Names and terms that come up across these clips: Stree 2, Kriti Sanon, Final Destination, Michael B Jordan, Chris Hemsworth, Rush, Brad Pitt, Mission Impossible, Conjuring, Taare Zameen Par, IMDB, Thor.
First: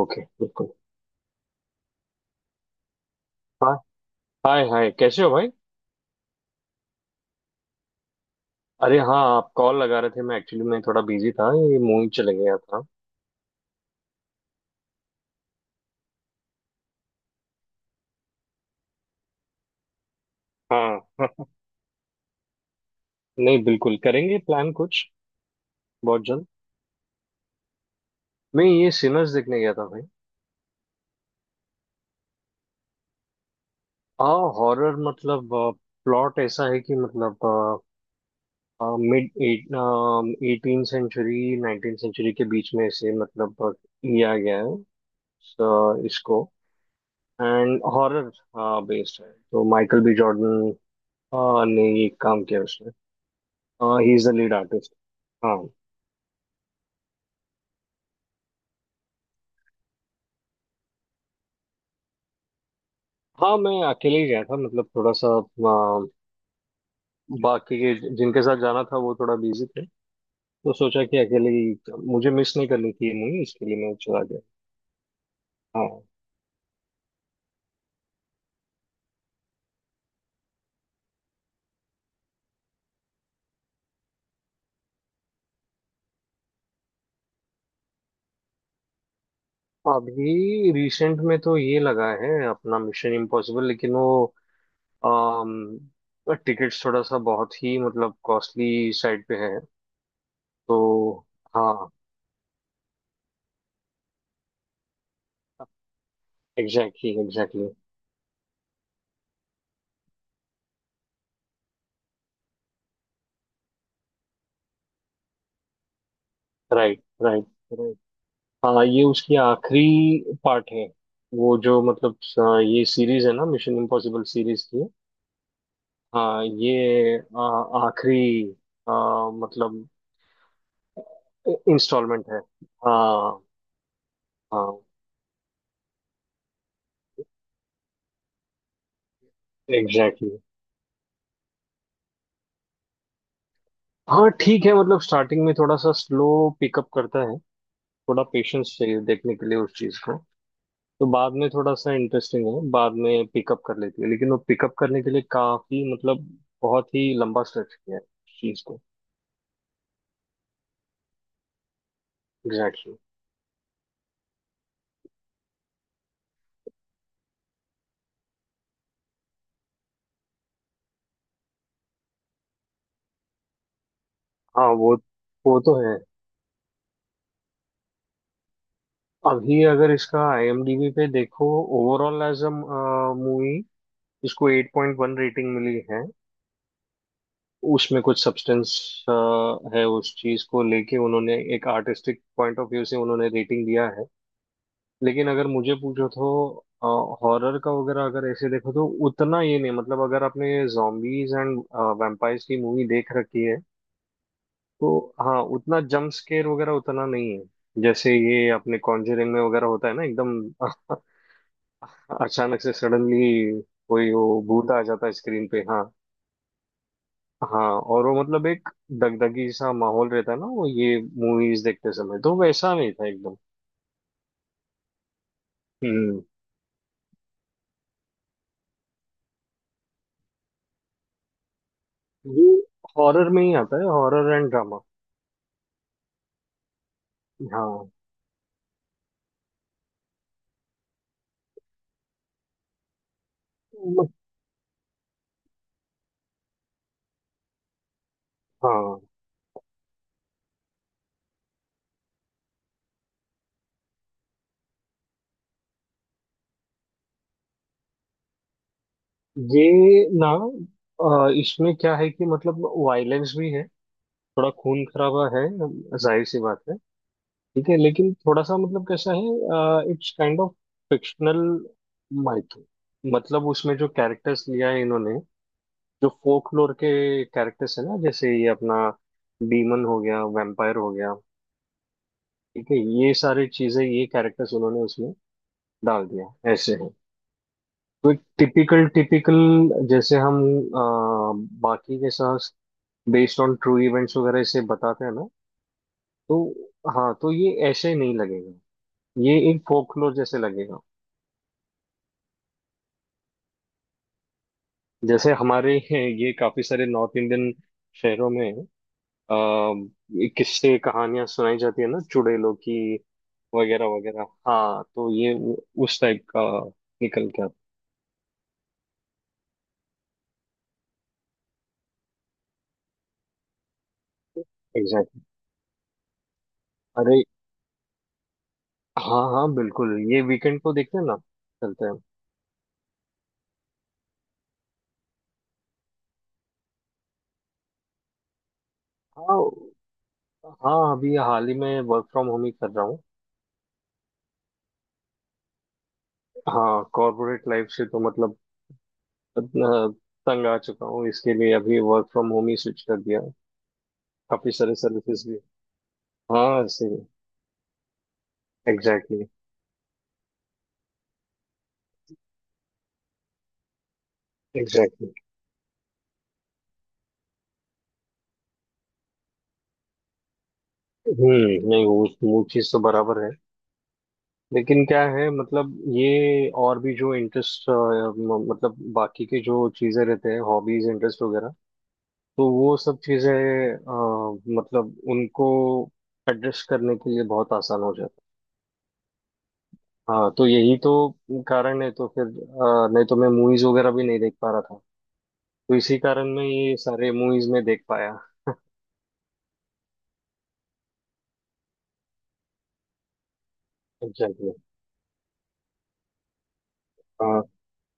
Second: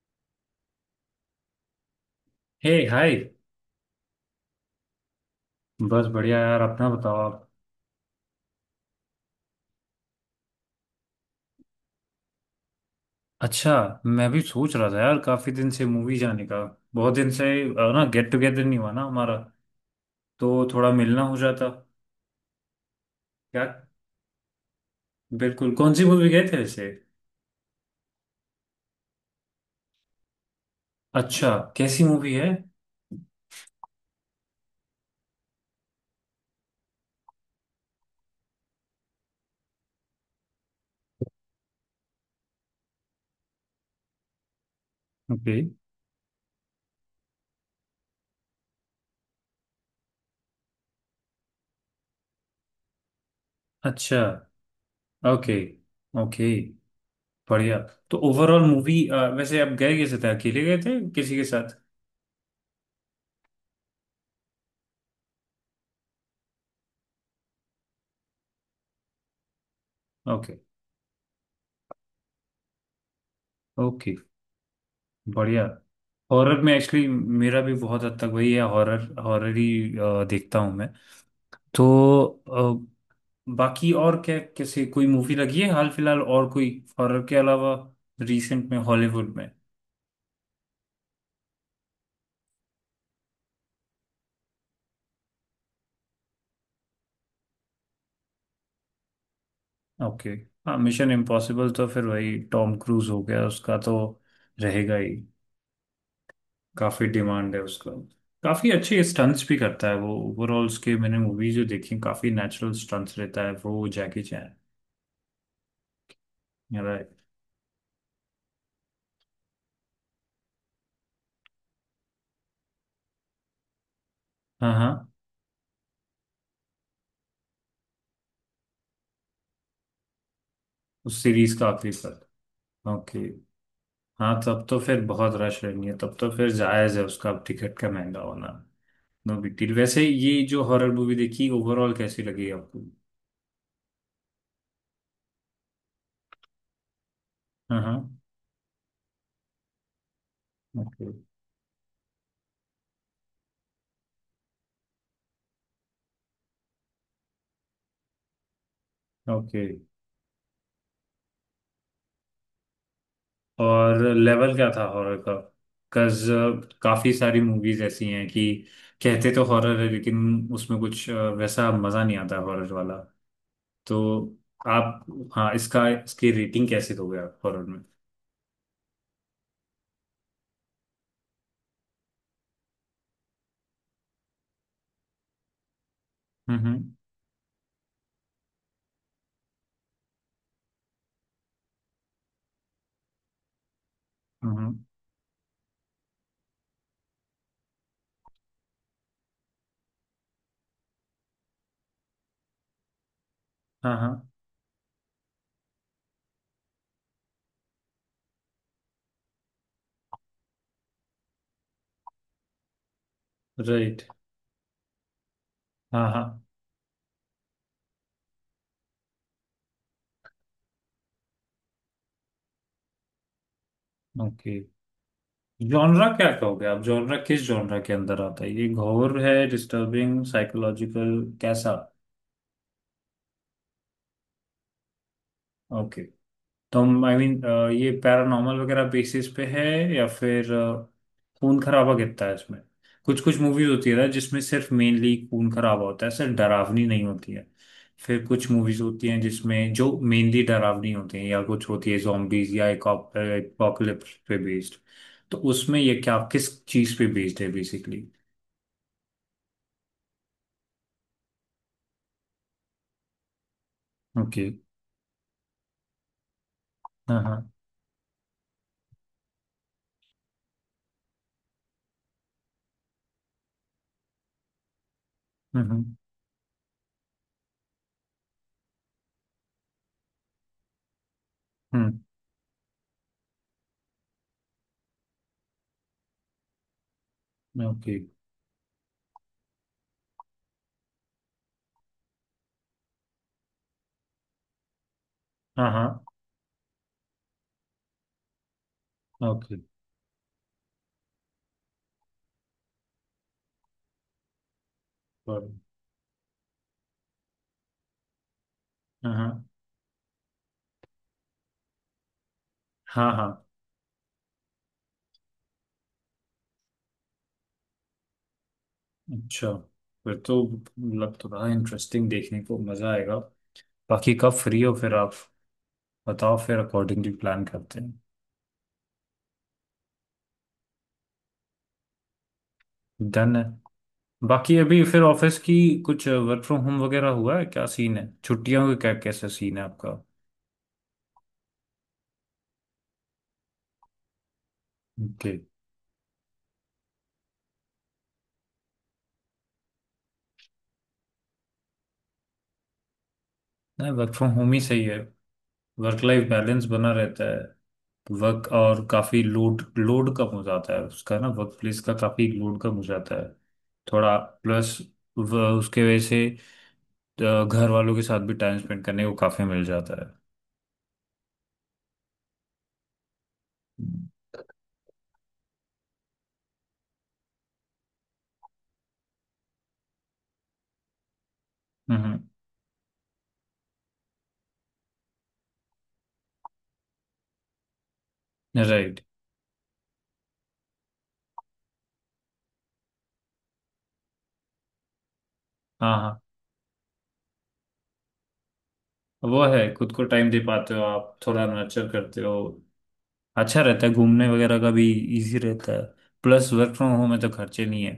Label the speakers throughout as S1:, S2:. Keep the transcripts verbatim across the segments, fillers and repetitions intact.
S1: Okay, बिल्कुल।
S2: Hey hi.
S1: हाँ, hi hi, कैसे हो भाई।
S2: बस बढ़िया यार, अपना बताओ आप।
S1: अरे हाँ, आप कॉल लगा रहे थे। मैं एक्चुअली मैं थोड़ा बिजी था, ये मूवी चले गया था।
S2: अच्छा। मैं भी सोच रहा था यार, काफी दिन से मूवी जाने का। बहुत दिन से। अ, ना गेट टुगेदर नहीं हुआ ना हमारा। तो थोड़ा
S1: हाँ
S2: मिलना हो
S1: हाँ।
S2: जाता।
S1: नहीं
S2: क्या।
S1: बिल्कुल, करेंगे प्लान कुछ
S2: बिल्कुल, कौन सी
S1: बहुत
S2: मूवी गए
S1: जल्द।
S2: थे वैसे?
S1: मैं ये सिनर्स देखने गया था भाई।
S2: अच्छा। कैसी मूवी है?
S1: हाँ हॉरर, मतलब प्लॉट ऐसा है कि मतलब mid eighteen century nineteen century के बीच में से मतलब अ, लिया गया है।
S2: ओके।
S1: अ, इसको एंड हॉरर बेस्ड है, तो माइकल बी जॉर्डन ने ये काम किया उसने। हाँ, ही
S2: अच्छा।
S1: Is the lead artist.
S2: Okay.
S1: हाँ
S2: ओके, बढ़िया। तो ओवरऑल मूवी वैसे आप गए कैसे थे, अकेले गए थे किसी के साथ?
S1: हाँ, मैं अकेले ही गया था, मतलब थोड़ा सा अ, बाकी के जिनके साथ जाना था वो थोड़ा बिजी थे।
S2: ओके।
S1: तो सोचा कि अकेले ही, मुझे मिस नहीं करनी थी ये मूवी, इसके लिए मैं
S2: ओके,
S1: चला गया।
S2: बढ़िया।
S1: हाँ।
S2: हॉरर में एक्चुअली मेरा भी बहुत हद तक वही है, हॉरर हॉरर ही अ, देखता हूँ मैं। तो अ, बाकी और क्या किसी कोई मूवी लगी है हाल फिलहाल और कोई, हॉरर के अलावा, रिसेंट में हॉलीवुड में?
S1: अभी रिसेंट में तो ये लगा है अपना मिशन इम्पॉसिबल, लेकिन वो टिकट्स थोड़ा सा बहुत ही मतलब कॉस्टली साइड पे है
S2: ओके। हाँ, मिशन
S1: तो।
S2: इम्पॉसिबल तो
S1: हाँ,
S2: फिर वही टॉम क्रूज हो गया, उसका तो रहेगा ही। काफी
S1: एग्जैक्टली
S2: डिमांड है
S1: एग्जैक्टली।
S2: उसका। काफी अच्छे स्टंट्स भी करता है वो, ओवरऑल उसके मैंने मूवी जो देखी काफी नेचुरल स्टंट्स रहता है वो, Jackie Chan.
S1: Right
S2: right.
S1: Right. हाँ, ये उसकी आखिरी पार्ट है, वो जो मतलब स- ये सीरीज है ना मिशन इम्पॉसिबल सीरीज
S2: हाँ
S1: की।
S2: हाँ।
S1: हाँ, ये आ, आखिरी आ, मतलब
S2: उस सीरीज का आखिरी।
S1: इंस्टॉलमेंट है।
S2: ओके।
S1: हाँ।
S2: हाँ, तब तो
S1: हाँ,
S2: फिर बहुत रश रहनी है, तब तो फिर जायज है उसका टिकट का महंगा होना। No big deal. वैसे
S1: एग्जैक्टली
S2: ये
S1: exactly.
S2: जो हॉरर मूवी देखी ओवरऑल कैसी लगी आपको?
S1: हाँ ठीक है, मतलब स्टार्टिंग में थोड़ा सा स्लो पिकअप करता है।
S2: हाँ हाँ।
S1: थोड़ा पेशेंस चाहिए देखने के लिए उस चीज को। तो
S2: ओके।
S1: बाद में थोड़ा सा इंटरेस्टिंग है, बाद में पिकअप कर लेती है, लेकिन वो पिकअप करने के लिए काफी मतलब बहुत ही लंबा स्ट्रेच किया है उस चीज को।
S2: ओके।
S1: एग्जैक्टली।
S2: और लेवल क्या था हॉरर का? बिकॉज काफी सारी मूवीज ऐसी हैं कि कहते तो हॉरर है लेकिन उसमें कुछ अ, वैसा मजा नहीं आता हॉरर वाला। तो
S1: हाँ वो
S2: आप, हाँ,
S1: वो तो
S2: इसका
S1: है।
S2: इसकी रेटिंग कैसे दोगे आप हॉरर में?
S1: अभी अगर इसका आई एम डी बी पे देखो, ओवरऑल एज अ मूवी, इसको एट पॉइंट वन रेटिंग मिली है।
S2: हम्म हम्म।
S1: उसमें कुछ सब्सटेंस है, उस चीज को लेके उन्होंने एक आर्टिस्टिक पॉइंट ऑफ व्यू से उन्होंने रेटिंग दिया है।
S2: हम्म,
S1: लेकिन अगर मुझे पूछो तो हॉरर का वगैरह अगर ऐसे देखो तो उतना ये नहीं, मतलब अगर आपने जॉम्बीज एंड वैम्पायर्स की मूवी देख रखी है।
S2: हाँ हाँ।
S1: तो हाँ, उतना जंप स्केयर वगैरह उतना नहीं है जैसे ये अपने कॉन्जरिंग में वगैरह होता है ना एकदम। अचानक से सडनली
S2: राइट।
S1: कोई वो भूत आ जाता है स्क्रीन पे। हाँ।
S2: हाँ हाँ।
S1: हाँ, और वो मतलब एक दगदगी सा माहौल रहता है ना वो, ये मूवीज देखते समय तो वैसा नहीं था एकदम।
S2: ओके। जॉनरा
S1: हम्म,
S2: क्या कहोगे आप, जॉनरा किस जॉनरा के अंदर आता है ये, घोर है, डिस्टर्बिंग, साइकोलॉजिकल, कैसा?
S1: ये हॉरर में ही आता है। Horror and drama.
S2: ओके। तो हम आई मीन ये
S1: हाँ।
S2: पैरानॉर्मल वगैरह बेसिस पे है, या फिर अ, खून खराबा कितना है इसमें? कुछ कुछ मूवीज होती है ना
S1: मत-
S2: जिसमें सिर्फ मेनली खून खराबा होता है, सिर्फ डरावनी नहीं होती है। फिर कुछ मूवीज
S1: हाँ,
S2: होती हैं जिसमें जो मेनली डरावनी होती हैं, या कुछ होती है zombies या एपोकलिप्स पे बेस्ड। तो उसमें ये क्या किस चीज पे बेस्ड है बेसिकली?
S1: ये ना अ, इसमें क्या है कि मतलब वायलेंस भी है।
S2: ओके।
S1: थोड़ा खून खराबा है, जाहिर सी बात है।
S2: हाँ हाँ।
S1: ठीक है, लेकिन थोड़ा सा मतलब कैसा है, इट्स काइंड ऑफ फिक्शनल माइथो, मतलब उसमें जो कैरेक्टर्स लिया है इन्होंने।
S2: हम्म
S1: जो फोकलोर के कैरेक्टर्स है ना, जैसे ये अपना डीमन हो गया, वैम्पायर हो गया।
S2: हम्म।
S1: ठीक है, ये सारी चीजें ये कैरेक्टर्स उन्होंने उसमें डाल दिया, ऐसे है।
S2: ओके।
S1: तो एक टिपिकल टिपिकल, जैसे हम अ, बाकी के साथ बेस्ड ऑन ट्रू इवेंट्स वगैरह इसे बताते हैं ना।
S2: हाँ हाँ।
S1: तो हाँ, तो ये ऐसे नहीं लगेगा, ये
S2: ओके।
S1: एक फोकलोर जैसे लगेगा। जैसे
S2: पर,
S1: हमारे ये काफी सारे नॉर्थ इंडियन शहरों में
S2: हाँ हाँ।
S1: अ, किस्से कहानियां सुनाई जाती है ना चुड़ैलों की
S2: हाँ हाँ।
S1: वगैरह वगैरह। हाँ तो ये उ- उस टाइप का निकल के आता
S2: अच्छा। फिर तो मतलब तो बड़ा इंटरेस्टिंग, देखने को मजा आएगा। बाकी कब फ्री हो
S1: है।
S2: फिर आप,
S1: एग्जैक्टली।
S2: बताओ फिर अकॉर्डिंगली
S1: अरे
S2: प्लान करते हैं।
S1: हाँ हाँ बिल्कुल, ये वीकेंड को देखते हैं ना, चलते हैं।
S2: डन है। बाकी अभी फिर ऑफिस की कुछ वर्क फ्रॉम होम वगैरह हुआ है क्या, सीन है छुट्टियों का, क्या कैसा
S1: हाँ
S2: सीन है आपका?
S1: हाँ, अभी हाल ही में वर्क फ्रॉम होम ही कर रहा हूँ।
S2: ओके।
S1: हाँ, कॉर्पोरेट लाइफ से तो मतलब इतना तंग आ चुका हूँ, इसके लिए अभी वर्क फ्रॉम होम ही स्विच कर दिया।
S2: नहीं, वर्क फ्रॉम होम
S1: काफी
S2: ही
S1: सारे
S2: सही है।
S1: सर्विसेज भी।
S2: वर्क लाइफ बैलेंस
S1: हाँ
S2: बना
S1: सही।
S2: रहता है वर्क, और काफी
S1: एग्जैक्टली
S2: लोड लोड कम हो जाता है उसका ना, वर्क प्लेस का काफी लोड कम हो जाता है। थोड़ा। Plus
S1: exactly exactly.
S2: उसके वजह से अ, घर वालों के साथ भी टाइम स्पेंड करने को काफी मिल जाता है।
S1: हम्म, नहीं वो वो चीज तो बराबर है, लेकिन क्या है मतलब ये और भी जो इंटरेस्ट, मतलब बाकी के जो चीजें रहते हैं हॉबीज इंटरेस्ट वगैरह।
S2: हम्म।
S1: तो वो सब चीजें अ, मतलब उनको एड्रेस करने के लिए बहुत आसान हो जाता
S2: राइट।
S1: है। हाँ तो यही तो कारण है, तो फिर अ, नहीं तो मैं मूवीज वगैरह भी नहीं देख पा रहा था। तो
S2: हाँ
S1: इसी
S2: हाँ।
S1: कारण मैं ये सारे मूवीज में देख पाया।
S2: वो है, खुद को टाइम दे पाते हो आप थोड़ा, नर्चर करते हो। अच्छा रहता है घूमने
S1: एग्जैक्टली exactly.
S2: वगैरह का भी। इजी रहता है। प्लस वर्क फ्रॉम होम में तो
S1: हाँ।
S2: खर्चे नहीं है।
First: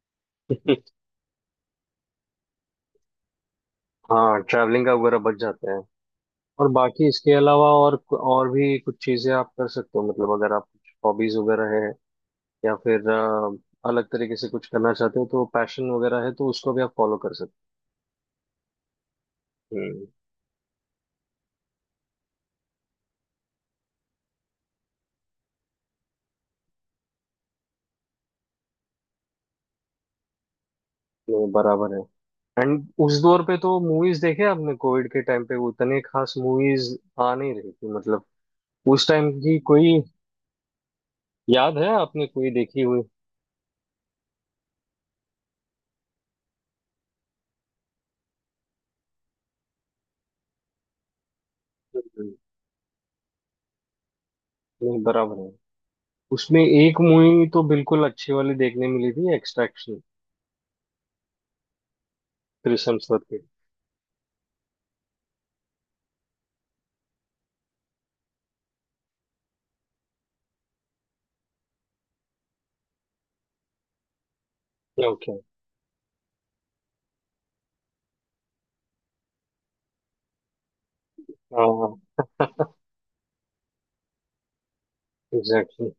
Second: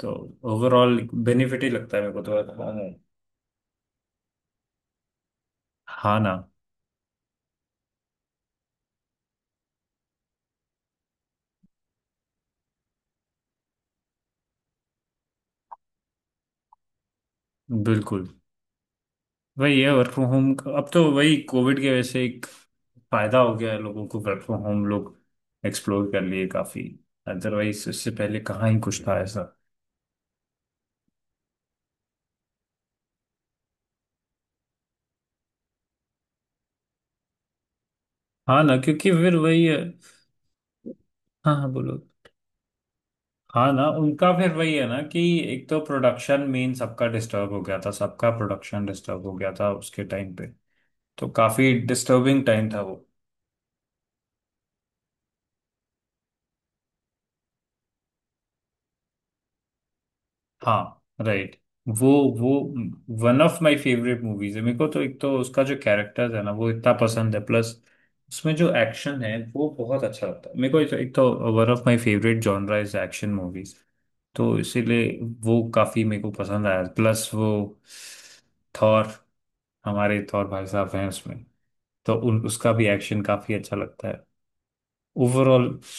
S2: तो ओवरऑल बेनिफिट ही लगता है मेरे को तो work from home।
S1: हाँ, ट्रैवलिंग का वगैरह बच जाता है।
S2: हाँ ना।
S1: और बाकी इसके अलावा और और भी कुछ चीजें आप कर सकते हो मतलब, अगर आप कुछ हॉबीज वगैरह हैं। या फिर अ, अलग तरीके से कुछ करना चाहते हो, तो पैशन वगैरह है तो उसको भी आप फॉलो कर सकते
S2: बिल्कुल।
S1: हो।
S2: वही है
S1: हम्म,
S2: वर्क फ्रॉम होम, अब तो वही कोविड के वजह से एक फायदा हो गया है लोगों को, वर्क फ्रॉम होम लोग एक्सप्लोर कर लिए काफी। अदरवाइज इससे पहले कहाँ ही कुछ था ऐसा।
S1: ये बराबर है। एंड उस दौर पे तो मूवीज देखे आपने कोविड के टाइम पे, उतने खास मूवीज आ नहीं रही थी मतलब।
S2: हाँ ना,
S1: उस
S2: क्योंकि
S1: टाइम
S2: फिर
S1: की
S2: वही है।
S1: कोई
S2: हाँ हाँ
S1: याद है
S2: बोलो।
S1: आपने, कोई देखी हुई?
S2: हाँ ना, उनका फिर वही है ना कि एक तो प्रोडक्शन मेन सबका डिस्टर्ब हो गया था, सबका प्रोडक्शन डिस्टर्ब हो गया था उसके टाइम पे। तो काफी
S1: हम्म,
S2: डिस्टर्बिंग टाइम था वो।
S1: नहीं बराबर है। उसमें एक मूवी तो बिल्कुल अच्छी वाली देखने मिली थी, एक्सट्रैक्शन,
S2: हाँ राइट। वो वो
S1: थ्रिसम के।
S2: One of my favourite movies है मेरे को तो, एक तो उसका जो कैरेक्टर है ना वो इतना पसंद है, प्लस उसमें जो एक्शन है वो बहुत अच्छा लगता है मेरे को। एक, तो, एक तो one of my favourite genre is action movies. तो इसीलिए
S1: ओके।
S2: वो काफी मेरे को पसंद आया। प्लस वो थॉर, हमारे थॉर भाई साहब हैं उसमें,
S1: हाँ हाँ,
S2: तो उन उसका भी एक्शन काफी अच्छा लगता है। ओवरऑल
S1: एग्जैक्टली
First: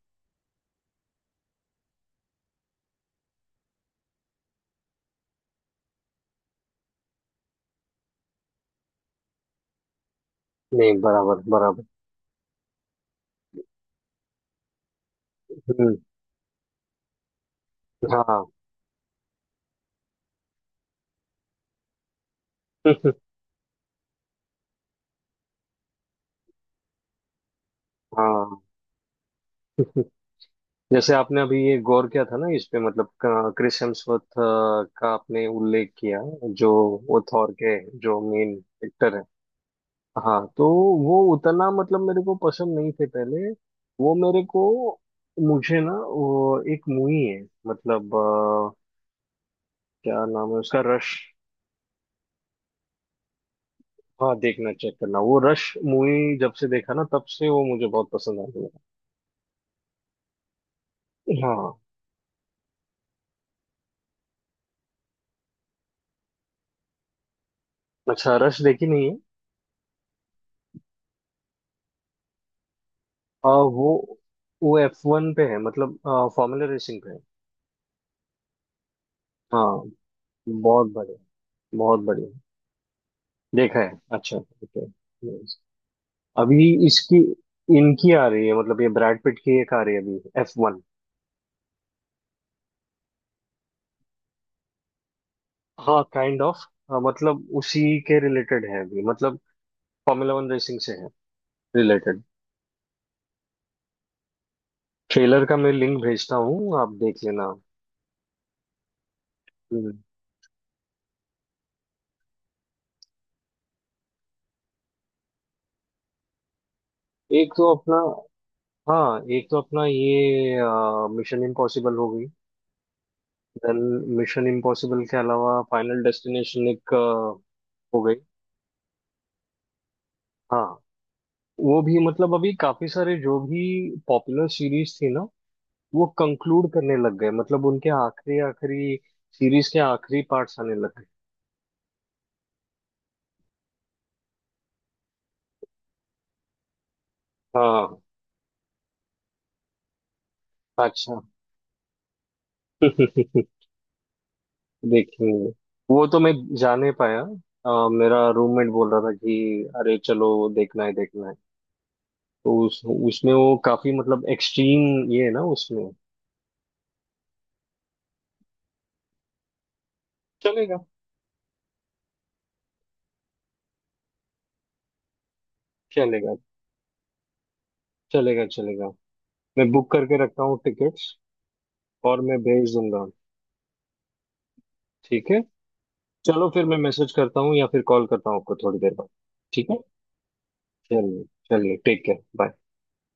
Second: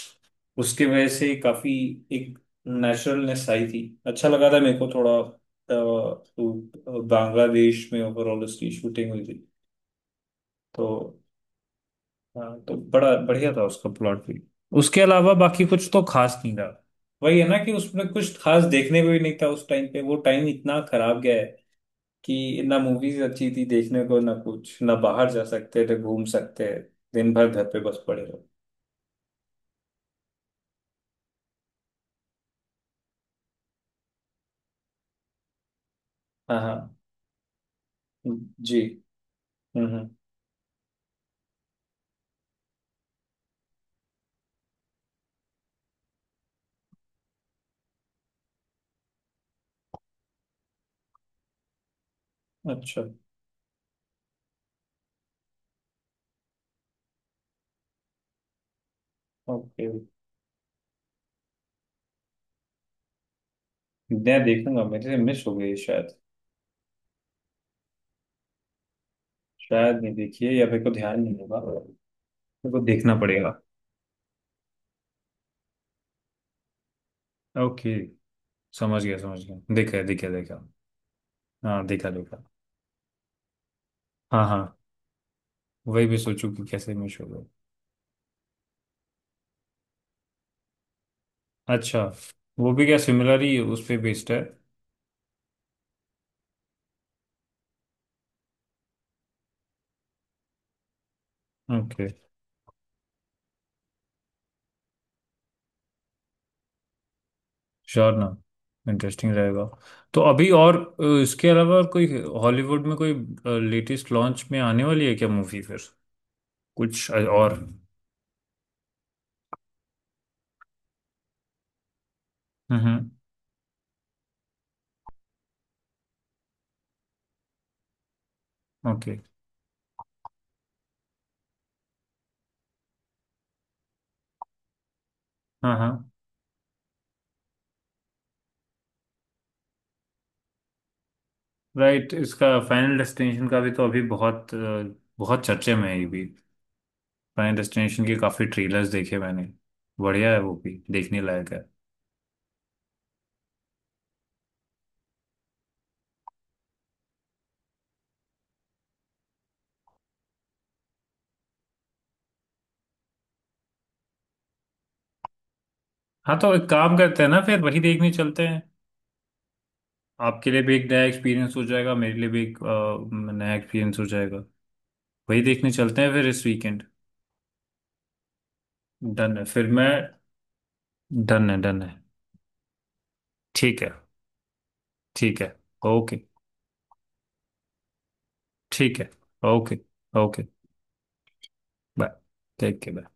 S2: उसकी वजह से काफी एक नेचुरलनेस आई थी, अच्छा लगा था मेरे को थोड़ा अ, तो बांग्लादेश में ओवरऑल उसकी शूटिंग हुई थी।
S1: exactly.
S2: तो
S1: नहीं बराबर बराबर।
S2: हाँ, तो बड़ा बढ़िया था उसका प्लॉट भी। उसके अलावा बाकी कुछ
S1: हम्म।
S2: तो खास नहीं था। वही है ना कि उसमें कुछ
S1: हाँ।
S2: खास देखने को भी नहीं था उस टाइम पे। वो टाइम इतना खराब गया है कि ना मूवीज अच्छी थी देखने को, ना कुछ, ना बाहर जा सकते थे, घूम सकते। दिन भर घर पे बस पड़े रहो।
S1: हाँ। जैसे आपने अभी ये गौर किया था ना इस पे, मतलब क्रिस हेम्सवर्थ का आपने उल्लेख किया,
S2: हाँ
S1: जो
S2: हाँ।
S1: वो थॉर के जो मेन
S2: जी।
S1: एक्टर है।
S2: हम्म हम्म।
S1: हाँ तो वो उतना मतलब मेरे को पसंद नहीं थे पहले, वो मेरे को मुझे ना, वो एक मूवी है मतलब अ, क्या नाम है उसका, रश।
S2: अच्छा।
S1: हाँ, देखना, चेक करना वो रश मूवी, जब से देखा ना तब से वो मुझे बहुत पसंद आ
S2: ओके।
S1: गया। हाँ।
S2: मैं देखूंगा, मेरे से मिस हो गई शायद।
S1: अच्छा, रश देखी नहीं है?
S2: शायद नहीं देखी है, या मेरे को ध्यान नहीं होगा, मेरे को देखना
S1: आ,
S2: पड़ेगा।
S1: वो वो एफ वन पे है, मतलब फॉर्मूला रेसिंग पे है।
S2: ओके। समझ गया समझ गया,
S1: हाँ,
S2: देखा देखा देखा।
S1: बहुत बढ़िया।
S2: हाँ
S1: बहुत
S2: देखा
S1: बढ़िया,
S2: देखा।
S1: देखा है। अच्छा
S2: हाँ
S1: ठीक
S2: हाँ।
S1: है। Yes.
S2: वही भी सोचू कि
S1: अभी
S2: कैसे मिस
S1: इसकी
S2: हो गया।
S1: इनकी आ रही है, मतलब ये ब्रैड पिट की एक आ रही है अभी, एफ वन।
S2: अच्छा। वो भी क्या सिमिलर ही उस पे बेस्ड है?
S1: हाँ, काइंड ऑफ, मतलब उसी के रिलेटेड है अभी, मतलब फॉर्मूला वन रेसिंग से है,
S2: ओके।
S1: रिलेटेड। ट्रेलर का मैं लिंक भेजता हूँ, आप देख लेना।
S2: श्योर ना। इंटरेस्टिंग रहेगा।
S1: हम्म।
S2: तो अभी और अ, इसके अलावा और कोई हॉलीवुड में कोई लेटेस्ट लॉन्च में आने वाली है क्या मूवी फिर कुछ अ, और?
S1: एक तो
S2: हम्म।
S1: अपना हाँ एक तो अपना ये मिशन इम्पॉसिबल हो गई।
S2: हम्म,
S1: देन मिशन इम्पॉसिबल के अलावा फाइनल डेस्टिनेशन एक अ, हो गई।
S2: ओके।
S1: हाँ। वो भी मतलब, अभी काफी सारे जो भी पॉपुलर सीरीज थी ना
S2: हाँ हाँ।
S1: वो कंक्लूड करने लग गए, मतलब उनके आखिरी आखिरी सीरीज के आखिरी पार्ट्स आने लग गए।
S2: राइट, इसका फाइनल डेस्टिनेशन का भी तो अभी बहुत अ, बहुत चर्चे में है ये भी। फाइनल
S1: हाँ,
S2: डेस्टिनेशन के काफी ट्रेलर्स देखे मैंने। बढ़िया है, वो भी
S1: अच्छा।
S2: देखने लायक है।
S1: देखेंगे। वो तो मैं जा नहीं पाया, अ, मेरा रूममेट बोल रहा था कि अरे चलो देखना है देखना है। तो उस उसमें वो काफी मतलब एक्सट्रीम ये है ना उसमें।
S2: हाँ तो एक काम करते हैं ना, फिर वही देखने चलते हैं। आपके लिए भी
S1: चलेगा।
S2: एक नया एक्सपीरियंस हो जाएगा, मेरे लिए भी एक अ, नया एक्सपीरियंस हो जाएगा। वही देखने चलते हैं फिर
S1: चलेगा
S2: इस वीकेंड।
S1: चलेगा चलेगा।
S2: डन है फिर
S1: मैं
S2: मैं।
S1: बुक करके रखता हूँ टिकट्स
S2: डन है डन है।
S1: और मैं भेज दूंगा।
S2: ठीक है।
S1: ठीक है।
S2: ठीक है। ओके।
S1: चलो फिर, मैं मैसेज करता हूँ या फिर कॉल करता हूँ आपको थोड़ी देर
S2: ठीक
S1: बाद।
S2: है।
S1: ठीक है।
S2: ओके। ओके।
S1: चलिए। चलिए, take
S2: bye.
S1: Care. Bye.
S2: Take care.